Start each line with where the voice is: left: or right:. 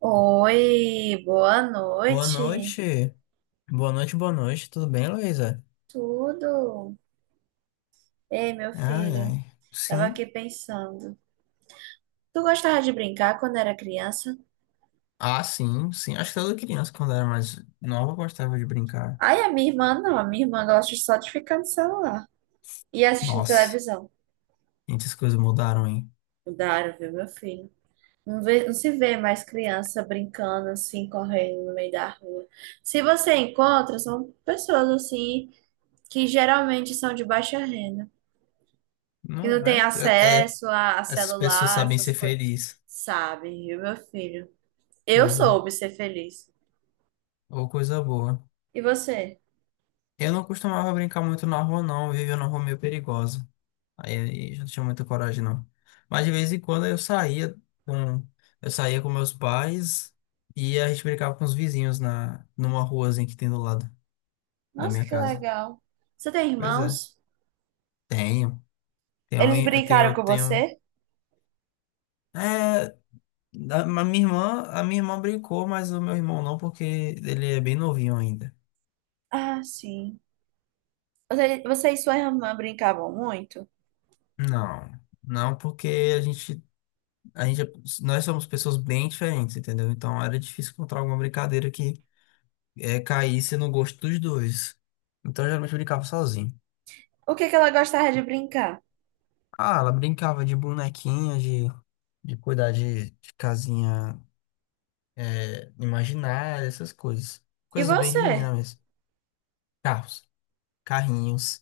right: Oi, boa
left: Boa
right: noite.
left: noite. Boa noite, boa noite. Tudo bem, Luísa?
right: Tudo? Ei, meu
left: Ai,
right: filho,
left: ai.
right: tava
left: Sim.
right: aqui pensando. Tu gostava de brincar quando era criança?
left: Ah, sim, sim. Acho que toda criança, quando era mais nova, gostava de brincar.
right: Ai, a minha irmã não, a minha irmã gosta só de ficar no celular e assistindo
left: Nossa,
right: televisão.
left: muitas coisas mudaram, hein?
right: Mudaram, viu, meu filho? Não se vê mais criança brincando assim, correndo no meio da rua. Se você encontra, são pessoas assim que geralmente são de baixa renda. Que
left: Não,
right: não tem
left: é? É, é.
right: acesso a
left: Essas pessoas
right: celular,
left: sabem ser
right: essas coisas.
left: felizes.
right: Sabe, viu, meu filho? Eu
left: Pois é.
right: soube ser feliz.
left: Ou coisa boa.
right: E você?
left: Eu não costumava brincar muito na rua, não. Eu vivia numa rua meio perigosa. Aí já não tinha muita coragem, não. Mas de vez em quando com, eu saía com meus pais e a gente brincava com os vizinhos numa ruazinha que tem do lado da
right: Nossa,
left: minha
right: que
left: casa.
right: legal. Você tem
left: Pois é.
right: irmãos?
left: Tenho. Tenho,
right: Eles brincaram
left: eu
right: com
left: tenho.
right: você?
left: É, a minha irmã, a minha irmã brincou, mas o meu irmão não, porque ele é bem novinho ainda.
right: Ah, sim. Você e sua irmã brincavam muito?
left: Não. Não, porque a gente, a gente, é- nós somos pessoas bem diferentes, entendeu? Então era difícil encontrar alguma brincadeira que caísse no gosto dos dois. Então, eu geralmente brincava sozinho.
right: O que que ela gostava de brincar?
left: Ah, ela brincava de bonequinha, de cuidar de casinha imaginária, essas coisas.
right: E
left: Coisas bem de
right: você?
left: menina mesmo. Carros, carrinhos,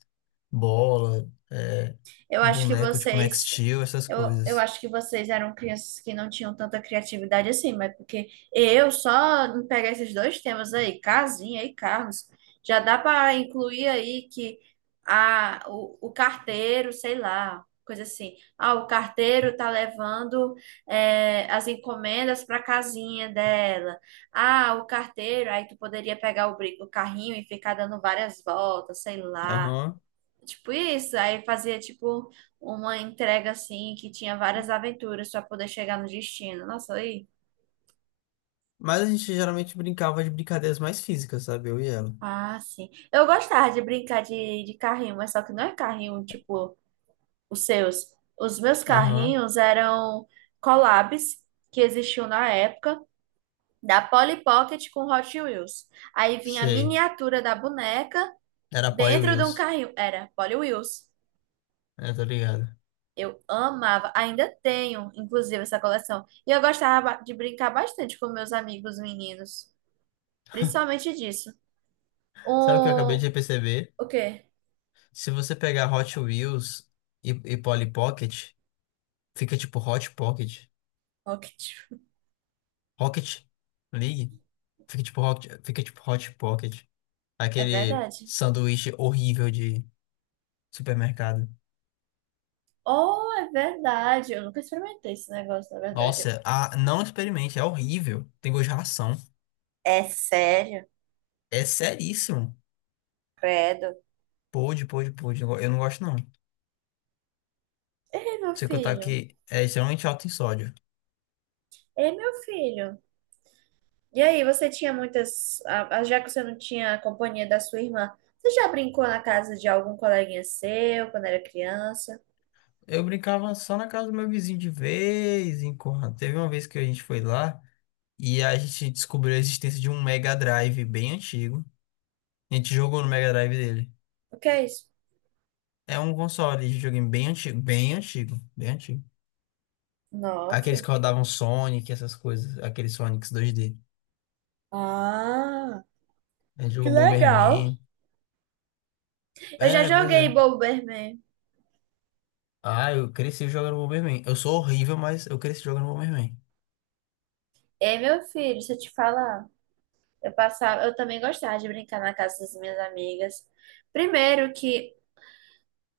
left: bola,
right: Eu acho que
left: boneco tipo Max
right: vocês.
left: Steel, essas
right: Eu
left: coisas.
right: acho que vocês eram crianças que não tinham tanta criatividade assim, mas porque eu só em pegar esses dois temas aí, casinha e carros, já dá para incluir aí que o carteiro, sei lá, coisa assim. Ah, o carteiro tá levando as encomendas para casinha dela. Ah, o carteiro, aí tu poderia pegar o carrinho e ficar dando várias voltas, sei lá.
left: Aham.
right: Tipo isso, aí fazia tipo uma entrega assim que tinha várias aventuras para poder chegar no destino. Nossa, aí.
left: Mas a gente geralmente brincava de brincadeiras mais físicas, sabe? Eu e ela.
right: Ah, sim. Eu gostava de brincar de carrinho, mas só que não é carrinho tipo os seus. Os meus
left: Aham,
right: carrinhos eram collabs que existiam na época da Polly Pocket com Hot Wheels. Aí vinha a
left: sei.
right: miniatura da boneca
left: Era Poi
right: dentro de um
left: Wheels.
right: carrinho. Era Polly Wheels.
left: É, tô ligado.
right: Eu amava, ainda tenho, inclusive, essa coleção. E eu gostava de brincar bastante com meus amigos meninos, principalmente disso.
left: Sabe o que eu acabei
right: O,
left: de perceber?
right: o quê?
left: Se você pegar Hot Wheels e Polly Pocket, fica tipo Hot Pocket.
right: Rocket.
left: Rocket League? Fica tipo Rocket, fica tipo Hot Pocket.
right: É
left: Aquele
right: verdade.
left: sanduíche horrível de supermercado.
right: Oh, é verdade. Eu nunca experimentei esse negócio, na verdade.
left: Nossa, ah, não experimente, é horrível. Tem gosto de ração.
right: É sério?
left: É seríssimo.
right: Credo.
left: Pode, pode, pode. Eu não gosto, não.
right: Ei, meu
left: Sei que eu tá
right: filho.
left: aqui, é extremamente alto em sódio.
right: Ei, meu filho. E aí, você tinha muitas. Já que você não tinha a companhia da sua irmã, você já brincou na casa de algum coleguinha seu quando era criança?
left: Eu brincava só na casa do meu vizinho de vez em quando. Teve uma vez que a gente foi lá. E a gente descobriu a existência de um Mega Drive bem antigo. A gente jogou no Mega Drive dele.
right: O que é isso?
left: É um console de videogame bem antigo, bem antigo, bem antigo. Aqueles que
right: Nossa.
left: rodavam Sonic, essas coisas, aqueles Sonics 2D.
right: Ah,
left: A gente
right: que
left: jogou
right: legal.
left: Bomberman.
right: Eu já
left: É, pois
right: joguei
left: é.
right: Bomberman.
left: Ah, eu cresci jogando Bomberman. Eu sou horrível, mas eu cresci jogando Bomberman.
right: Ei, meu filho, se eu te falar, eu passava, eu também gostava de brincar na casa das minhas amigas. Primeiro que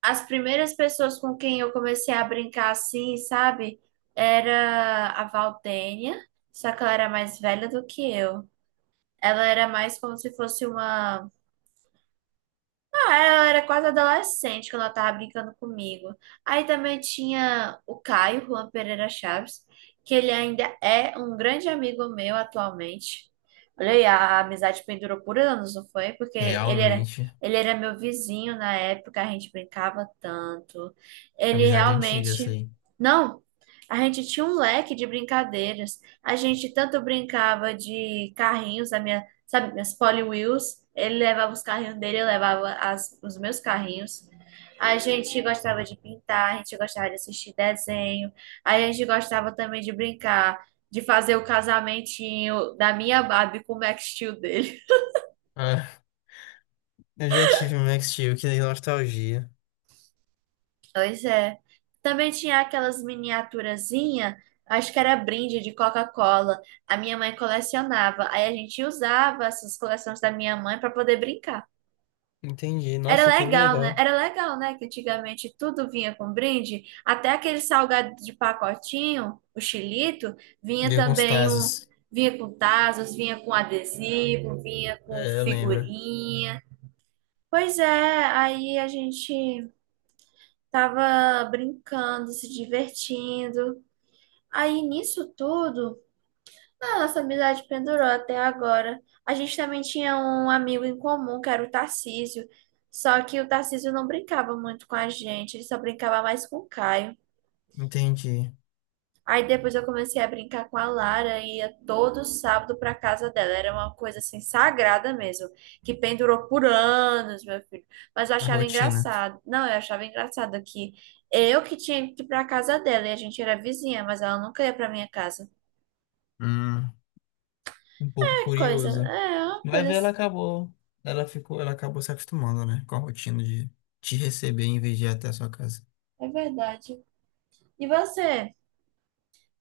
right: as primeiras pessoas com quem eu comecei a brincar assim, sabe, era a Valdênia, só que ela era mais velha do que eu. Ela era mais como se fosse uma. Ah, ela era quase adolescente quando ela tava brincando comigo. Aí também tinha o Caio, Juan Pereira Chaves, que ele ainda é um grande amigo meu atualmente. Olha aí, a amizade pendurou por anos, não foi? Porque
left: Realmente,
right: ele era meu vizinho na época, a gente brincava tanto. Ele
left: amizade antiga essa
right: realmente.
left: aí.
right: Não, a gente tinha um leque de brincadeiras. A gente tanto brincava de carrinhos, a minha sabe, minhas Polly Wheels. Ele levava os carrinhos dele, eu levava os meus carrinhos. A gente gostava de pintar, a gente gostava de assistir desenho, a gente gostava também de brincar, de fazer o casamentinho da minha Barbie com o Max Steel dele.
left: Ah, eu já tive um Max Steel, que nostalgia.
right: Pois é. Também tinha aquelas miniaturazinhas, acho que era brinde de Coca-Cola. A minha mãe colecionava, aí a gente usava essas coleções da minha mãe para poder brincar.
left: Entendi.
right: Era
left: Nossa, que
right: legal, né?
left: legal.
right: Era legal, né? Que antigamente tudo vinha com brinde, até aquele salgado de pacotinho, o xilito, vinha
left: Ver com os
right: também um,
left: Tazos.
right: vinha com tazos, vinha com adesivo, vinha com
left: É, eu lembro.
right: figurinha. Pois é, aí a gente tava brincando, se divertindo. Aí nisso tudo nossa amizade pendurou até agora. A gente também tinha um amigo em comum, que era o Tarcísio. Só que o Tarcísio não brincava muito com a gente, ele só brincava mais com o Caio.
left: Entendi.
right: Aí depois eu comecei a brincar com a Lara e ia todo sábado para casa dela. Era uma coisa assim sagrada mesmo, que pendurou por anos, meu filho. Mas eu
left: A
right: achava
left: rotina.
right: engraçado. Não, eu achava engraçado que eu que tinha que ir para casa dela e a gente era vizinha, mas ela nunca ia para minha casa.
left: Hum, um pouco curioso.
right: É uma
left: Vai
right: coisa,
left: ver, ela acabou. Ela acabou se acostumando, né? Com a rotina de te receber em vez de ir até a sua casa.
right: é verdade. E você?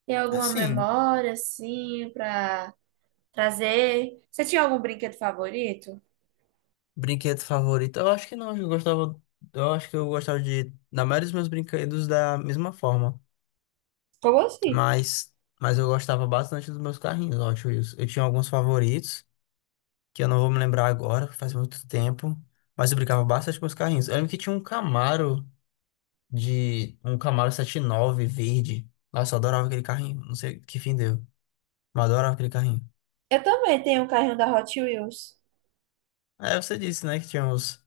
right: Tem alguma
left: Assim,
right: memória, assim, pra trazer? Você tinha algum brinquedo favorito?
left: brinquedo favorito? Eu acho que não, eu acho que eu gostava na maioria dos meus brinquedos da mesma forma,
right: Como assim?
left: mas mas eu gostava bastante dos meus carrinhos, eu acho isso. Eu tinha alguns favoritos que eu não vou me lembrar agora, faz muito tempo, mas eu brincava bastante com os carrinhos. Eu lembro que tinha um Camaro de um Camaro 79 verde. Nossa, eu adorava aquele carrinho. Não sei que fim deu, mas eu adorava aquele carrinho.
right: Eu também tenho um carrinho da Hot Wheels.
left: É, você disse, né, que tinha os,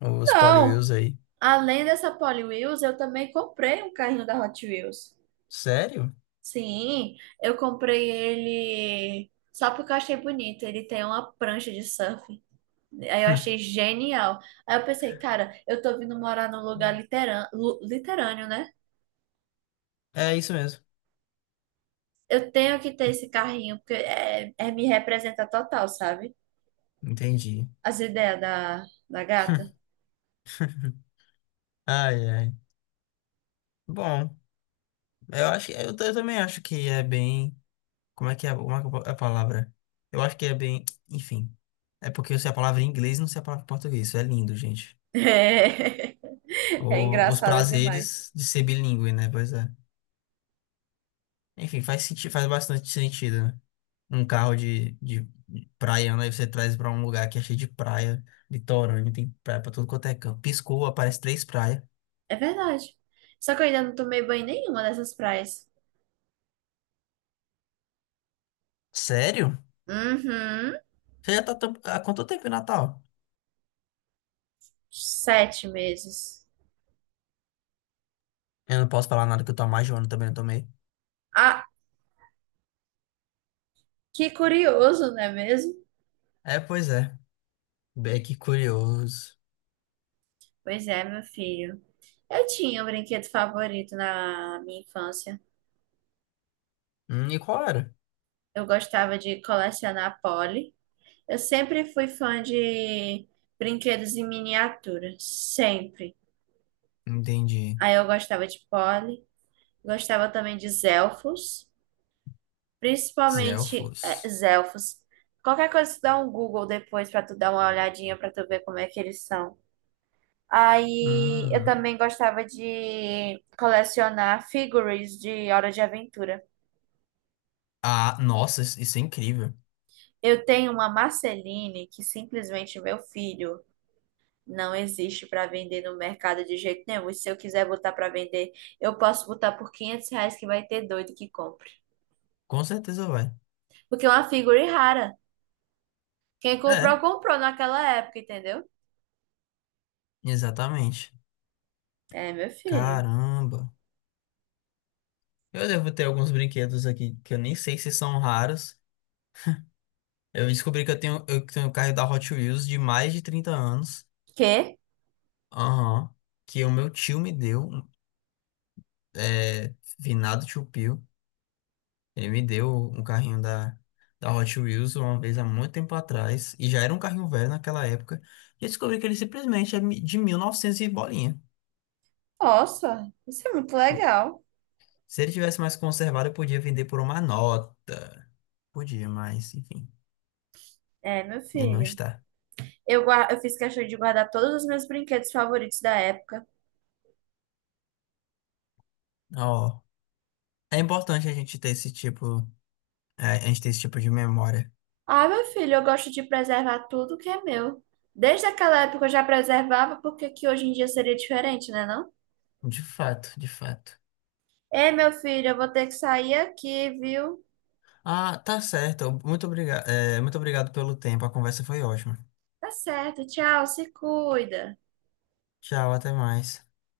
left: os
right: Não!
left: Polywheels aí.
right: Além dessa Polly Wheels, eu também comprei um carrinho da Hot Wheels.
left: Sério?
right: Sim, eu comprei ele só porque eu achei bonito. Ele tem uma prancha de surf. Aí eu achei genial. Aí eu pensei, cara, eu tô vindo morar num lugar litorâneo, né?
left: É isso mesmo.
right: Eu tenho que ter esse carrinho, porque é me representa total, sabe?
left: Entendi.
right: As ideias da, da gata.
left: Ai, ai. Bom, eu acho que eu também acho que é bem. Como é que é a palavra? Eu acho que é bem. Enfim. É porque eu sei a palavra em inglês e não sei a palavra em português. Isso é lindo, gente.
right: É, é
left: Os
right: engraçada demais.
left: prazeres de ser bilíngue, né? Pois é. Enfim, faz sentido, faz bastante sentido, né? Um carro de praia, né? Aí você traz pra um lugar que é cheio de praia, litorâneo, tem praia pra tudo quanto é canto. Piscou, aparece três praias.
right: É verdade. Só que eu ainda não tomei banho em nenhuma dessas praias.
left: Sério?
right: Uhum.
left: Você há quanto tempo em Natal?
right: 7 meses.
left: Eu não posso falar nada que eu tô há mais de um ano também, não tomei.
right: Ah, que curioso, não é mesmo?
left: É, pois é. Bem que curioso.
right: Pois é, meu filho. Eu tinha um brinquedo favorito na minha infância.
left: E qual era?
right: Eu gostava de colecionar Polly. Eu sempre fui fã de brinquedos em miniatura, sempre.
left: Entendi.
right: Aí eu gostava de Polly, gostava também de Zelfos, principalmente
left: Zelfos.
right: Zelfos. Qualquer coisa, tu dá um Google depois pra tu dar uma olhadinha pra tu ver como é que eles são. Aí eu
left: Hum.
right: também gostava de colecionar figurines de Hora de Aventura.
left: Ah, nossa, isso é incrível.
right: Eu tenho uma Marceline que simplesmente meu filho. Não existe para vender no mercado de jeito nenhum. E se eu quiser botar para vender, eu posso botar por R$ 500 que vai ter doido que compre.
left: Com certeza vai.
right: Porque é uma figura rara. Quem comprou,
left: É,
right: comprou naquela época, entendeu?
left: exatamente.
right: É, meu filho.
left: Caramba. Eu devo ter alguns brinquedos aqui que eu nem sei se são raros. Eu descobri que eu tenho o carro da Hot Wheels de mais de 30 anos.
right: Que?
left: Aham. Que o meu tio me deu. É, finado tio Pio. Ele me deu um carrinho da Hot Wheels uma vez há muito tempo atrás. E já era um carrinho velho naquela época. E eu descobri que ele simplesmente de 1900 e bolinha.
right: Nossa, isso é muito legal.
left: Se ele tivesse mais conservado, eu podia vender por uma nota. Podia, mas enfim.
right: É, meu
left: Ele não
right: filho.
left: está.
right: Eu fiz questão de guardar todos os meus brinquedos favoritos da época.
left: Ó. É importante a gente ter esse tipo, a gente ter esse tipo de memória.
right: Ah, meu filho, eu gosto de preservar tudo que é meu. Desde aquela época eu já preservava, porque que hoje em dia seria diferente, né, não?
left: De fato, de fato.
right: Ei, meu filho, eu vou ter que sair aqui, viu?
left: Ah, tá certo. Muito obrigado pelo tempo. A conversa foi ótima.
right: Tá certo, tchau, se cuida.
left: Tchau, até mais.